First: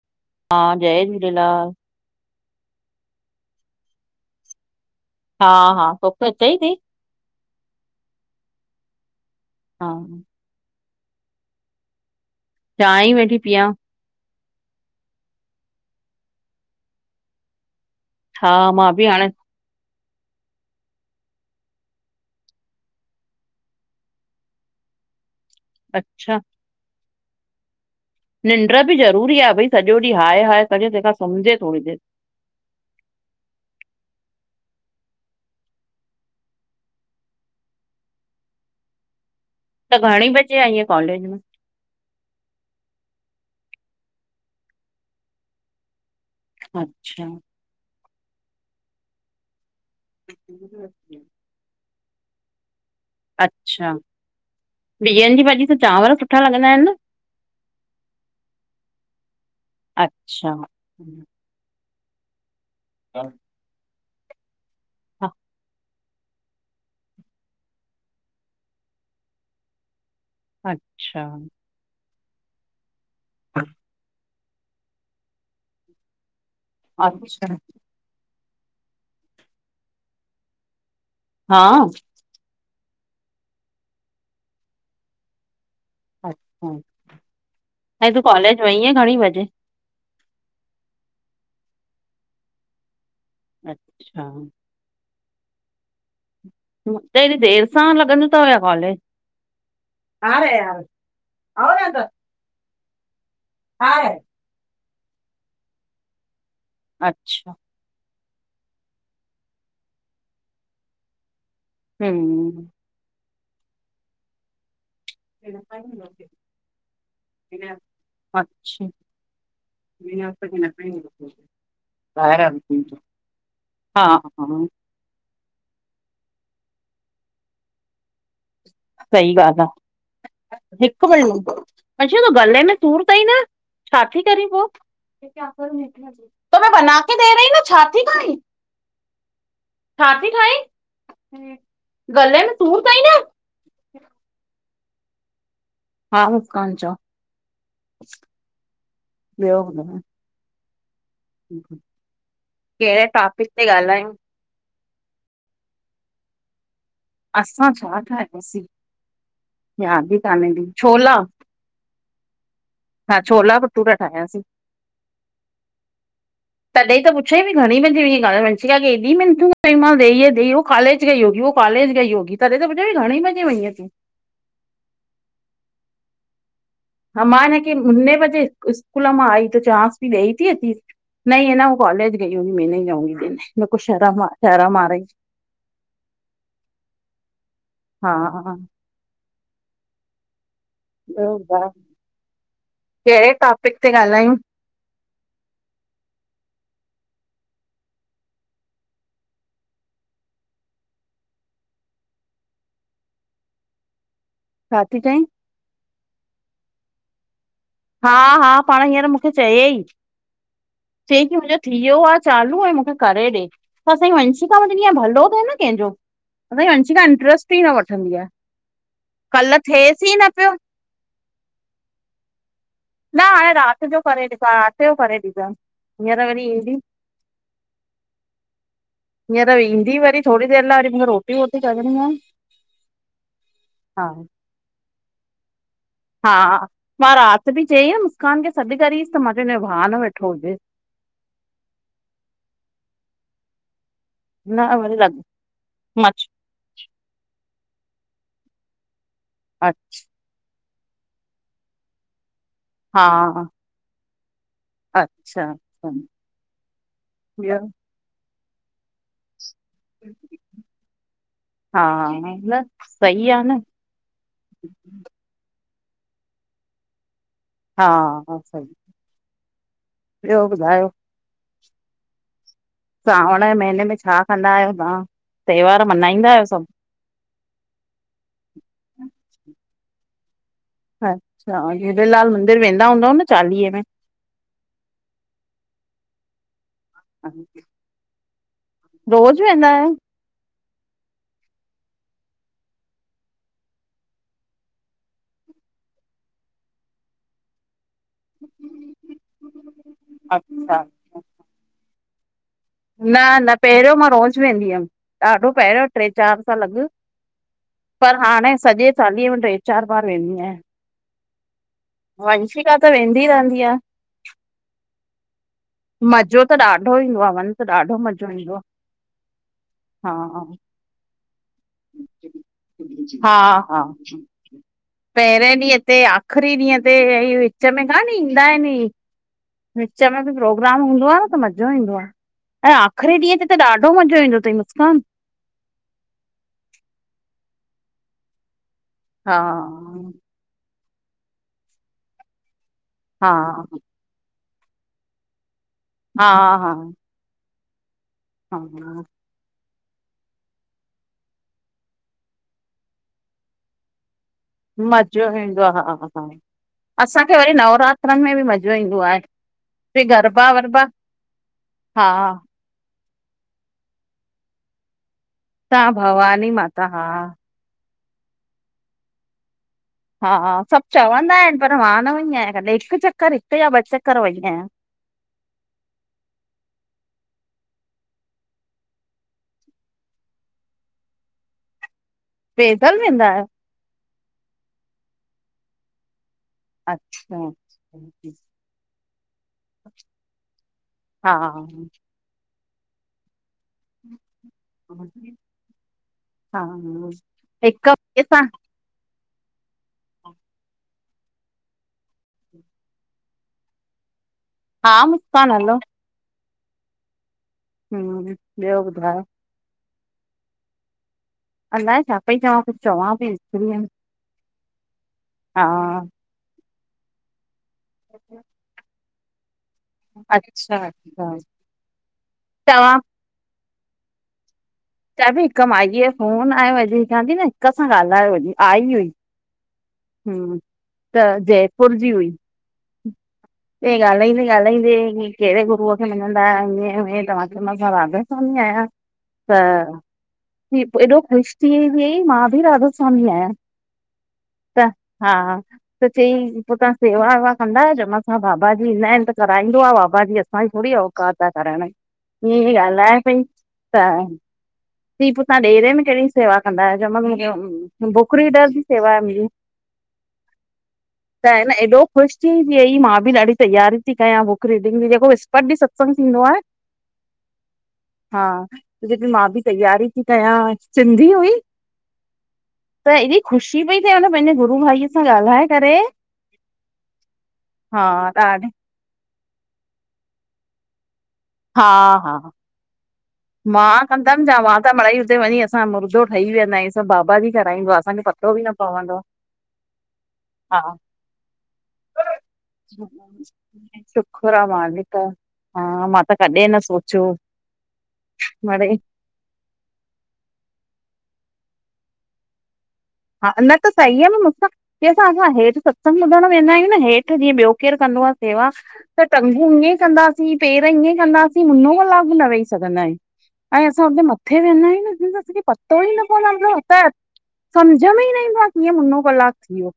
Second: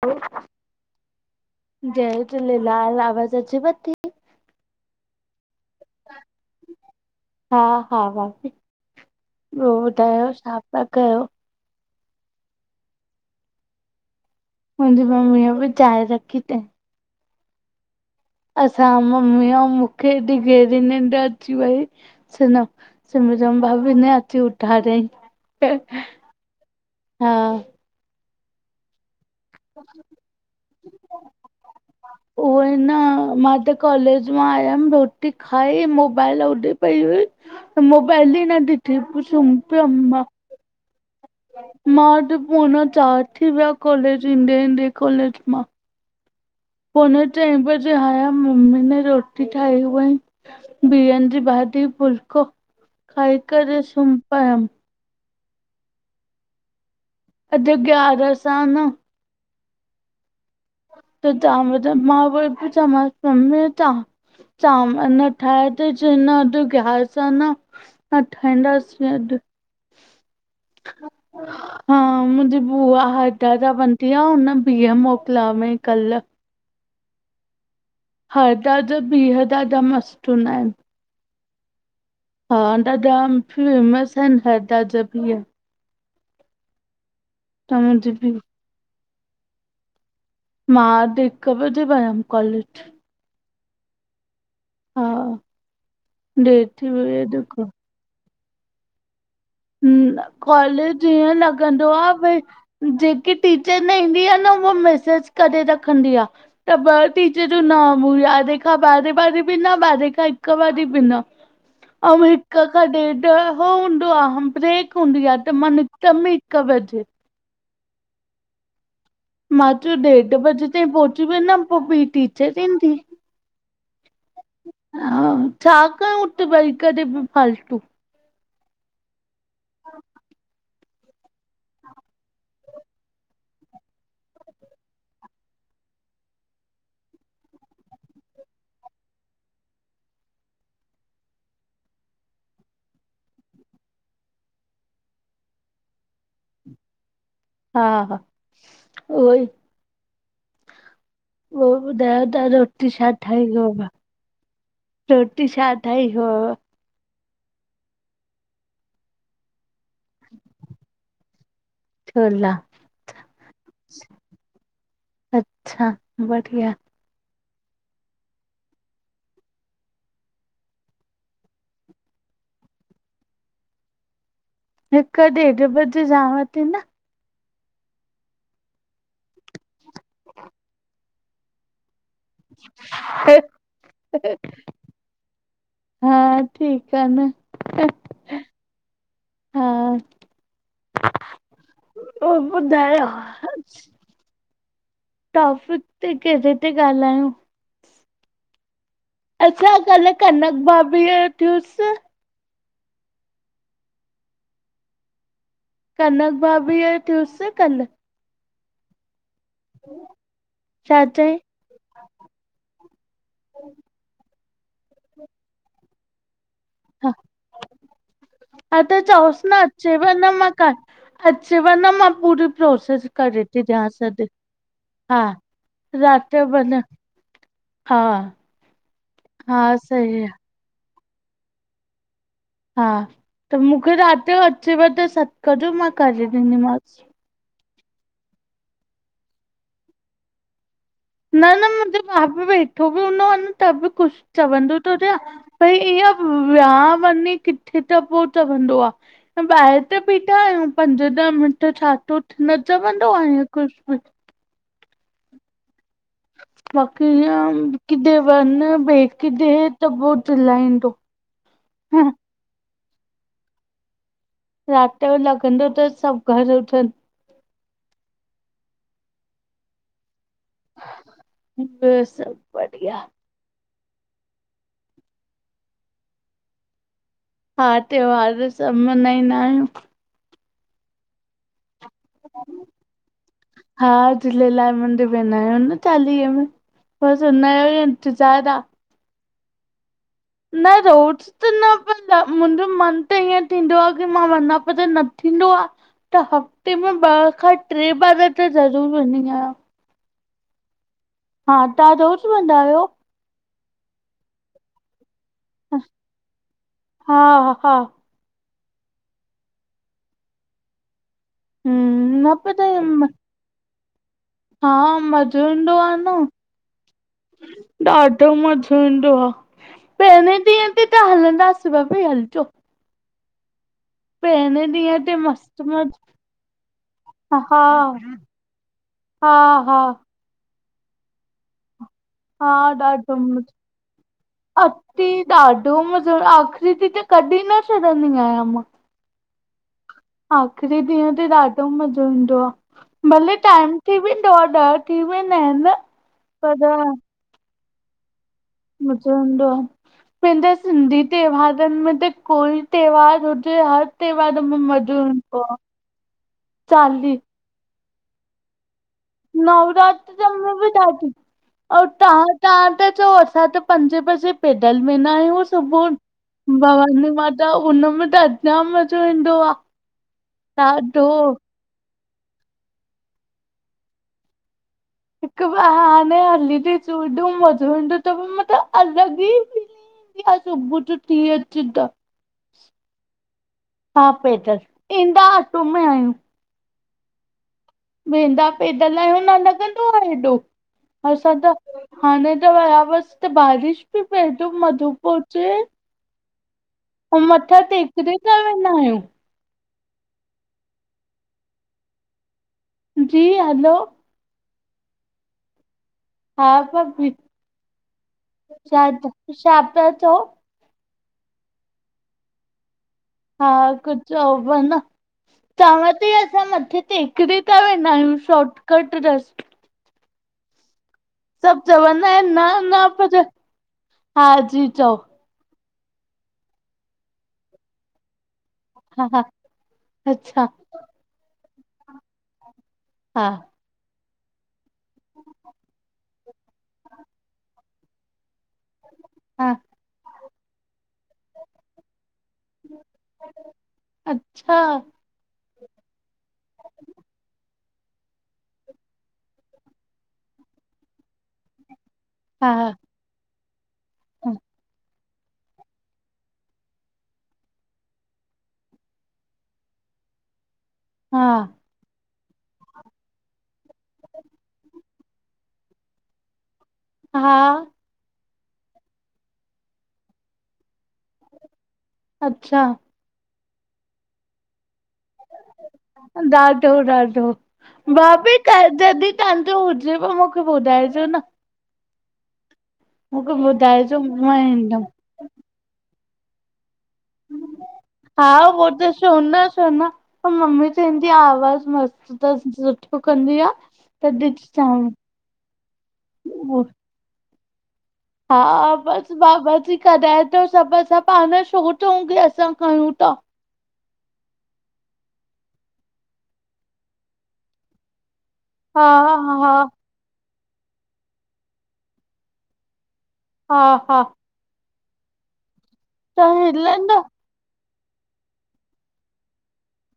ह [unintelligible] हा जय झूलेलाल। जय झूलेलाल आवाज़ अचेव ती? हा हा, तोखे अचई ती? हा हा भाभी, ॿियो हा ॿुधायो छा पिया कयो? चांहि ई वेठी पीयां। मुंजी मम्मीअ ॿि चाहिं रखी तईं। हा मां असां बि हाणे मम्मी अंउं मुखे ऐॾी गेहरी निंॾ अची वई सुनो सिमरन भाभी ने अची उठारयईं। अच्छा। हा। निंड्र ॿि ज़रूरी आ भई सॼो ॾींहुं हाय हाय कॼे तंहिंखां सुम्झजे थोड़ी देरि उहोई न हा मां त कॉलेज मां आयमि रोटी खाई मोबाइल होॾे पई हुई मोबाइल ई न ॾिठी पो सुम त घणें बॼे आईंय कॉलेज मां? मां अॼु पोड़ा चार थी विया कालेज ईंदे ईंदे कालेज मां। पोने अच्छा चईं बजे आयम मम्मी ने रोटी ठाही हुवंई ॿीहन ॼी भाॼी फ़ुलको खाई करे सुम पयं ॿीहनि जी भाॼीअ सां चांवर सुठा लॻंदा हिनि न? अॼु ग्यारस आ न अच्छा। त चांवर मां उहुवई पई चवांस पई मम्मी अॼु चां चांवर हा, न ठाहिया तई च्यंईं न अॾु ग्यारिस आ न न ठाइंदासी अॾु। अच्छा। हा मुंहिंजी बुआ हेॾ जा बंंदीया [unintelligible] हुन ॿीह मोकिलिया हुवईं कल। अच्छा। हा ॾाॾा ॿिह ॾाॾा मस्तु हुंदा इन। हा। हा ॾाॾा फेमस आहिनि हैदा जा ॿीह। अच्छा, त ऐं मुंहिंजी तूं बि कॉलेज वईंय घणीं वॼे? मां अॾु हिक बॼे वयमि कॉलेज अच्छा। हा। देर थी वई त आ हेॾी देर सां लॻंदो तव या कॉलेज? हम्म, कॉलेज ईअं और लॻंदो अंदर आ भई जेके टीचर न हाय ईंदी आ न उह मैसेज करे रखंदी आ त ॿ अच्छा टीचरू न हुया यारहें खां ॿारहें वारी बि न ॿारहें खां हिक वारी बि न। अऊं हिक हम्म खां ॾेढ हो हूंदो आ ब्रेक हूंदी आ त अच्छा मां निकतम ई हिक बजे। [inaudible] अच्छा। मां चयो ॾेढ [unintelligible] बजे ताईं पहुची वेंदमि पो ॿी ॿाहेरा टीचर [unintelligible] ईंदी हा हा हा। हां। छा कयूं उते वई करे बि फालतू। सही ॻाल आ। हिक मिंट अंशु तू गले में सुर तई न छा थी करी पो? क्योंकी आप और। [unintelligible] तो मे बनाके दे रही न छा थी खाई? छाती खाई? गले में सुर तई न। [inaudible] हा मुसकान चओ। हा हा उहो ई ॿियो ॿुधायो? ॿयो ॿुधायो ता रोटी कहिड़े छा ठाई टॉपिक ते हुयव? ॻाल्हायूं रोटी छा ठाई हुयव? असां छा ठाहियोसीं? याद ई काने। [unintelligible] छोला। छोला हा छोला भटूरा ठाहयासीं। अच्छा बड़िया। [unintelligible] बि घणी बजे वई आ [unintelligible] वंशिका खे हेॾी मिनतू कई मास [unintelligible] वो कॉलेज गई होगी वो कॉलेज गई होगी। तॾह त ॿुधाए घणे बजे वञय तूं? हिक ॾेढ बजे जांवा ती न। हा मां हीन खे मुने बजे हिक स्कूल मां आई त चवास पई ॾई ती अचिस? न‌ई हे न वो कॉलेज गई होगी में न‌ई जाऊंगी देने, मेको शरम आ शरम आरही हा ठीक आ न। हा हा हा। ॿयो ॿुधायो ॿियो ॿुधायो केड़े टॉपिक ते ॻाल्हायूं? टॉपिक ते केड़े ते ॻाल्हायूं? अच्छा कल कनक भाभीअ जो थियुस छा ती चईं? कनक भाभीअ ओ थियूस कल? हा हा पाण हींअर मूंखे चय‌ई छा च‌ई चई कि मुंजो थिवियो आ चालू ऐं मूंखे करे ॾे त असांजी वंशिका [unintelligible] भलो थिए न केंजो। असांजी वंशिका हा इंट्रस्ट ई न वठंदी आ हा त कल्ह थिएस ई न पयो। अच वन मां पूरी प्रोस न हाणे करेती राति ॾयास जो अज करे ॾिसां राति जो हा, करे ॾिसां हींअर रात वरी जो बि ईंदी न हा। हींअर हा वेंदी वरी सही आ थोरी देर लाए वरी मूंखे रोटी वोटी करणी आ। हा त मूंखे रात जो अचेव त सॾ कजो मां करे हा, ॾींदीमांसि मां रात बि चई मुस्कान खे सॾ करिस त मां चयो हिन जो भाव न वेठो हुजेस। न न मुंहिंजो भा बि वेठो बि हूंदो आ न त बि कुछ न चवंदो त वरी लॻ चेहा भई ईअ मछ वेया वञी किथे त पो चवंदो आ ॿाहेर त बीठा आहियूं पंज ॾह मिंट छा थो थे, न हा चवंदो आहे ईअं कुछ बि। अच्छा बाक़ीं इये ॿियो किथे वन बे किथे त पो चिलाईंदो हा, न - न सही आ न। रात जो लॻंदो तस सभ घरु हुजनि। हा हा सही, ॿियो ॿुधायो? ॿियो सभ बढ़िया। सावण जे महीने में छा कंदा आहियो तव्हां? त्योहार मल्हाईंदा आहियो सभ। हा त्योहार सभ सभु मनहाईंदा आहियूं। अच्छा, अउ झूलेलाल मंदिर वेंदा हूंदा न चालीहे में? झूँले लाल मन्दिर वेंदा आऊँ न चालीय में, बस उनहों जो ही इंतजार आहे। रोज़ वेंदा आयो? न रोज त नं मुंजो मन त ईअं थींदो आ की मां वञा, पर न थींदो आ। त हफ़्ते में ॿ खां ट्रे ॿार त ज़रूर वेंदी आहियां। अच्छा हा, तव्हां रोज वेंदा आहयो? न-न पहिरयों मां रोज़ वेंदी हुअम। ॾाढो पहिरयों ट्रे चार साल अॻ हा हा पर हाणे सॼे चालीहे में ट्रे चार, बार वेंदी आहियां। हम्म न पर वंशिका त वेंदी रहिंदी आ। हा म जो ईंदो आ न, मज़ो त ॾाढो ईंदो आहे वञ त ॾाढो ईंदो आहे मज़ो ईंदो आ। पहले हा ॾिय ते त हलदांस बभी हलजो। हा-हा पहिरें ॾींहं ते पहिरे मस्त ॾींहं मस्त ते आख़री ॾींहं ते हा हा विच में कान ईंदा आहिन ई। हा हा विच में बि प्रोग्राम हूंदो आ न त, मॼो ईंदो आ। ऐं ॾाढो आख़िरी ॾींहं ते मज़ो त ॾाढो मज़ो ईंदो तई मुस्कान। अती ॾाढो मज़ो, आख़री ॾीहं त कढी न छॾंदी आहियां मां। हा आख़री ॾींहं ते ॾाढो मज़ो ईंदो आ, हा भले टाइम ते बि डह थी वेंदा आहिन न हा-हा मॼो ईदों आ पैंजे सिंधी त्योहारन में त कोई त्योहार हुजे हर त्योहारन मे मॼो मज़ो ईदों आ, चाली मुखे वरी नवरात्रन में बि मॼो ईंदो आहे। बि नवरात्रन गरबा मे बि वरबा ॾाढो, अऊ हा तहां-तहां त चयो असा त पंजे बजे पैदल वेंदा आहियूं सुबुह, तव्हां भवानी माता हा भवानी माता उन में त जाम मॼो ईंदो आ हा, सब चवंदा आहिन पर मां न वई आहियां, कॾहिं हिक चक्कर या ॿ चक्कर वई आहियां। हिकु बहाने हली ॾीसो एड़ो मजो ईंदो त मतलबु अलॻ ई की अॼु सुबुह जो थिय अचज ऐं। पेदल वेंदा आ? हा पैदल, ईंदा आटो में आहियूं। अच्छा वेंदा पैदल आहियूँ न लॻंदो आहे एॾो, हा असां त हाणे त विया वसि त बारिश पी पए, एतिरो मजो पो अचे। हा हा। अऊ मथां टेक देता वेंदा आहियूं। जी हलो हा मुस्कान हलो। हा हम्म ॿियो ॿुधायो चाची छा पिया चओ? अलाए छा पई चवां कुझु चवां पई हा विसरी वियमि कुझु उओब न हा चवां त ई असां मथे टेकरी ता वेंदा आहियूं शॉटकट रस्ते अचछा- अच्छा। सभु चवंदा आहिनि न- न तव्हां पर हा जी चओ? चवां थी हिक माईअ जो फ़ोन आयो अॼु चवां थी न हिक सां ॻाल्हायो अॼु आई हा हुई। हा अच्छा हम त जयपुर जी हुई? हा। ईय ॻाल्हाईंदे -ॻाल्हाईंदे कहिड़े गुरूअ खे मञंदा आहियां तव्हांखे मां राधा स्वामी आहियां। हा त एॾो ख़ुश थीई मां बि राधा स्वामी आहियां। अच्छा। त हा। त चई पोइ तव्हां सेवा वेवा कंदायो बाबा जी ईंदा आहिनि त कराईंदो आहे बाबा जी। असांजी थोरी आ औक त आहे करण हा ई गाल आहे पई त थी पोइ तव्हां डेरे में कहिड़ी सेवा कंदा आहियो। चयो मांस मूंखे भुखरी डर जी सेवा मिली। हा त आहे न एॾो ख़ुश थी वई मां बि ॾाढी तैयारी थी कयां बुक रीडिंग जी जेको विस्पत ॾिय सत्संग थींदो आहे। हा। हा त चईपई मां बि तैयारी थी कयां सिंधी हुई? अच्छा। त हेएॾी ख़ुशी पई थिए हुन पंहिंजे गुरू भाईअ। सां ॻाल्हाए करे ॾाढो -ॾाढो हा भाभी क ॾाढी जॾ तव्हांजो हुजेव मूंखे ॿुधाइजो न। हा -हा मूंखे ॿुधाइजो मां कंदमि छा मां ईंदमि त मिड़ई हुते वनी हुयस अस मुर्दो ठही वेंदा आयूस। सभु बाबा जी कराईंदो आहे असांखे हा पतो बि उहो न त छो पवंदो आहे न छो न पर मम्मी हा। चवंदी आ आवाज़ मस्तु अथसि सुठो कंदी आ त शुखूर आहे ॾिसजांइ मालिका हा मां त कॾहिं न सोचो। हा बस बाबा जी कढाए थो सभु असां पाण छो चऊं की असां कयणु ता। हा न त सही आहे न मूंसा की असां असां हेठिसत्संग बुधणु वेंदा आहियूं न हेठि जीअं ॿियो कोय कंदो आहे। सेवा हा त हा टंगू ईअं कंदासीं पेर ईअं कंदासीं मुनो क लाॻ भी न वेही सघंदा आहियूं। हा ऐं हा असां हुते मथे वेंदा आहियूं न तो असंपतो ई त नपवंदो हिलन [unintelligible] सम्झ में ई न ईंदो आहे कीअं मुनो कलाकु थी वियो।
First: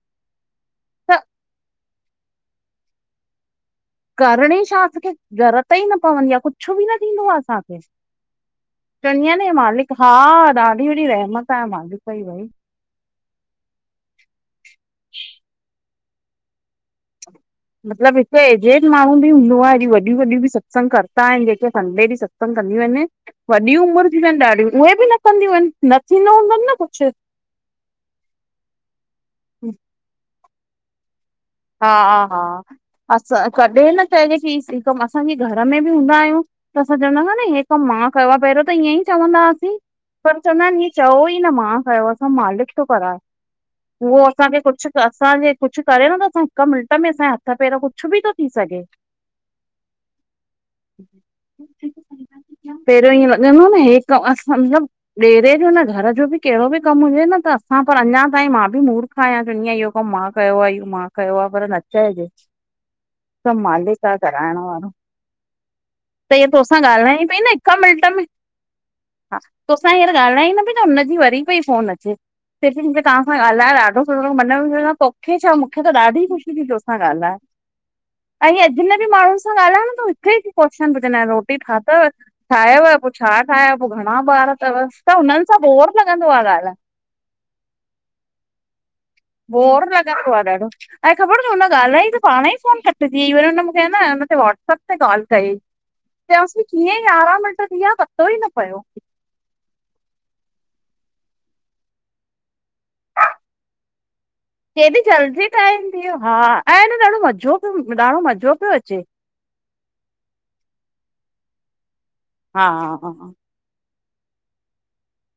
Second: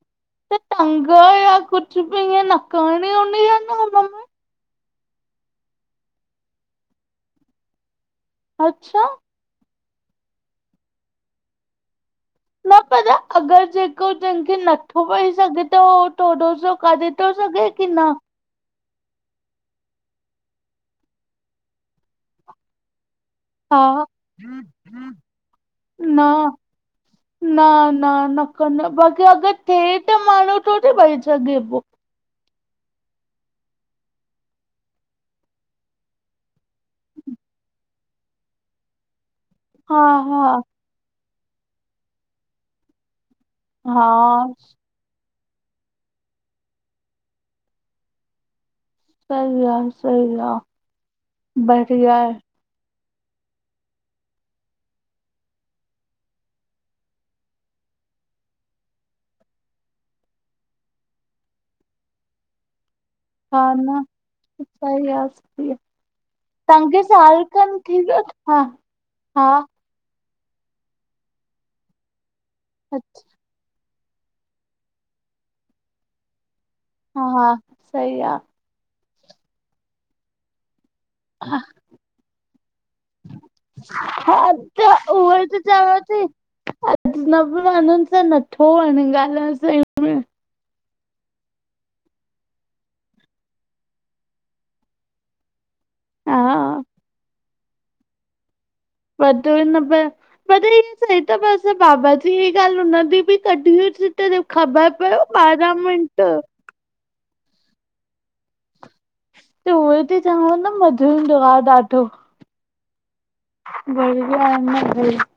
टंग त या कुझ बि इं नक नी ही आहे न म [unintelligible] करणी छा असांखे, जरत ई न पवंदी आहे कुझु बि न थींदो आहे असांखे। अच्छा चंदिया न मालिक, हा ॾाढी वॾी रहमत आहे मालिकई भई न पर अगरि जेको जंहिंखे नथो पई सघे त उह थोरो सो काढ थो सघे [unintelligible] मतलब एजेड माण्हू बि हूंदो आ। हेॾी वॾियूं -वॾियूं बि सत्संग कंदा आहिनि। जेके संडे ॾींहुं सत्संग कंदियूं आहिनि वॾी हा उमिरि जी आहिनि ॾाढियूं, उहे बि न कंदियूं आहिनि, न थींदो हूंदोनि न कुझु न, न, न कंदो बाक़ी अगरि थिए त माण्हू थोडी वई सघे पो हा- हा असां कॾहिं न चजे की असांजे घर में बि हूंदा आहियूं त असां चवंदाा नी हे कमु मां कयो आ पहिरं त ईअं ई चवंदा हुआसीं, हा पर हा चवंदा चयोओ ई न मां कयो आ, मालिक थो कराए। हा उहो असांखे कुझु त असां जे कुझु करे न त असां हिक मिंट में असांजे हथ पहिरियों कुझु बि थो थी सघे सही आ, सही आ बढ़िया हे पहिरों ईअं लॻंदो न हे कम आसान ॾेरे जो न घर जो बि कहिड़ो बि कम हुजे न त असां पर अञा ताइ मा बि मूड़ हा मा चवंदी आया, इहो कम मा कयो आहे, इहो मा कयो आहे, पर न चइजे। सभ हा न मालिक आ कराइण वारो। सही आ सही आ त इहा तोसां तव्हांखे ॻाल्हाय पई साल न हिक खन थी मिंट वियो में, हा हा मा हिअर ॻाल्हाई पई न हुनजी वरी पई फोन अचे। चय पयी मुखे तासां ॻाल्हाॾैं ॾाढो सुठो। मन में सोचा तोखे छा? मूंखे त ॾाढी ख़ुशी थी तोसां ता ॻाल्हाएयो, हा सही आ ऐं हिअ अजनबि माण्हुन सां ॻाल्हाइयो न त वो हिक ई हिक ही सवाल पुछंदा आहिन रोटी ठातव? ठाहियव, पोइ छा ठायव? पो घणा ॿार हा अथव? त उहो हुननि ई सां बोर चवां थी लॻंदो आहे ॻाल्हाय न पो हुनन सां नथो वणे ॻाल्हाइण सही बोर में लगंदो आहे ॾाढो ऐं ख़बर तव हुन ॻाल्हाई त पाण ही फोन कटिजी वई, वरी हुन मूखे आहे न ते व्हाट्सअप ते कॉल कई। चवांस्ती हा कीअं यारहं मिंनट थीया पतो ही न पयो। पतो ही न पयो। प इ सई त बस बाबा जी इ गाल उ जी बि कढी हुई। त -त केॾी ख़बर पियो जल्दी ॿारहां टाइम थी वियो मिंट हा ऐं न ॾाढो मज़ो पियो, ॾाढो मज़ो पियो अचे त उह त चवां न, मज़ो ईंदो आहे ॾाढो। हा- हा, हा- हा व व आहे न [inaudible]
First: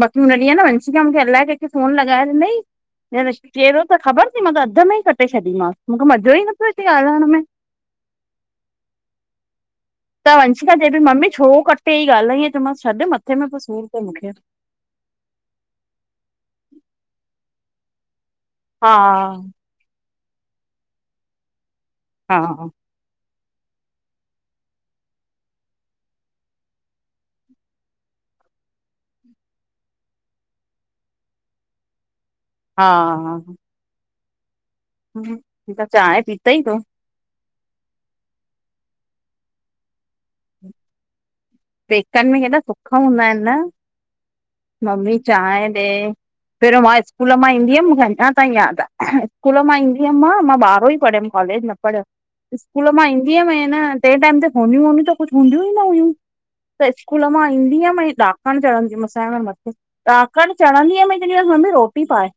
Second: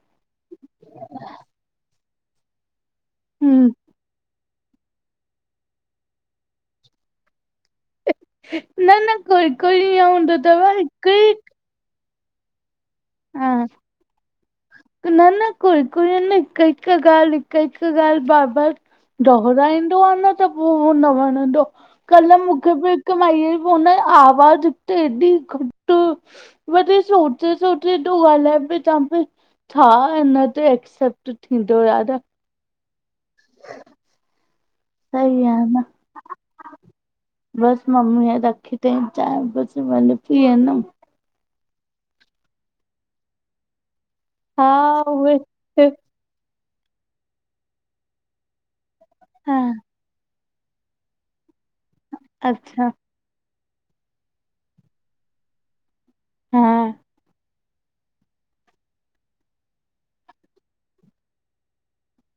बाक़ी हुन ॾींहुं आहे न वंशिका मूंखे अलाए कंहिंखे फ़ोन लॻाए ॾिनई, हम्म चेरो त ख़बर थी मां त अध में ई कटे छॾी मासि। मूंखे मज़ो ई न पयो अचे ॻाल्हाइण में। न -न कोइ त वंशिका चए पई मम्मी छो कटे ई? ॻाल्हाईं मां छॾ मथे में हा पोइ सूर आ मूंखे न -न कोई -कोई न हिकु- हिकु ॻाल्हि, हिकु -हिकु ॻाल्हि बार-बार हा दोराईंदो आहे न त पोइ उ न वणंदो, कल्ह हा मूंखे बि हिक माई जी फोन आवाज़ त एॾी घट वती सोचे -सचे हेॾो ॻाल्हाए पिई तवांखे छा हिन ते एक्सेप्ट थींदो। हा -हा, ह सही आहे न। चांहि पीतई तूं बस मम्मी रखी तई चांहि बस वञी पीअंदम। पेकनि में केॾा सुख हूंदा आहिनि न, हा मम्मी उहे चांहि ॾे। पहिरों मां स्कूल मां ईंदी हुयमि मूंखे अञा ताईं यादि आ, हा स्कूल मां ईंदी हुयमि मां, मां ॿारो ई पढ़ियमि कॉलेज न पढ़ियो, अच्छा स्कूल मां ईंदी हुयमि ऐं न टे टाइम ते फ़ोनयूं वोनयूं त कुछ हूंदियूं ई न हुयूं। हा त स्कूल मां ईंदी हुअमि, ऐं ॾाकण चढ़ंदी हुमि, असांजे घर मथे ॾाकण चढ़ंदी हम ऐं चंहिंदीमांसि मम्मी रोटी पाए,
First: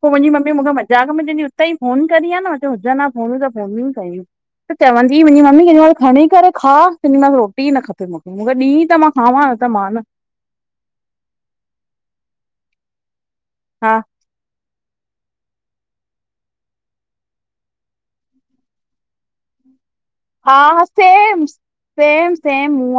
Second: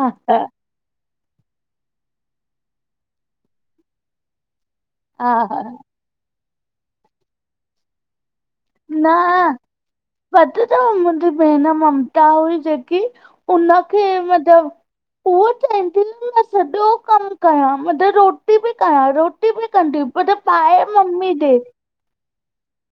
हा पो मुंहिंजी हा मम्मी मूंखे मजाक में चेंदी हुई उते ई फोन करीं आ न, मां चयो हुजनि हां फ़ोनयूं त फ़ोन ई कयूं। त चवंदी हुई मुंहिंजी हा मम्मी केॾी महिल खणी करे खा, चवंदीमांसि रोटी ई न खपे मूंखे मूंखे ॾींं त न मां खावां, न त मां न पतो तव मुंहिंजी भेण ममता हुई जेकी, हा उनखे मतिलबु उह उ चवंदी मां सॼो कमु कयां, मतलब रोटी बि कयां, रोटी बि कंदी मतलब पाए हा मम्मी सेम ॾे। सेम -सेम म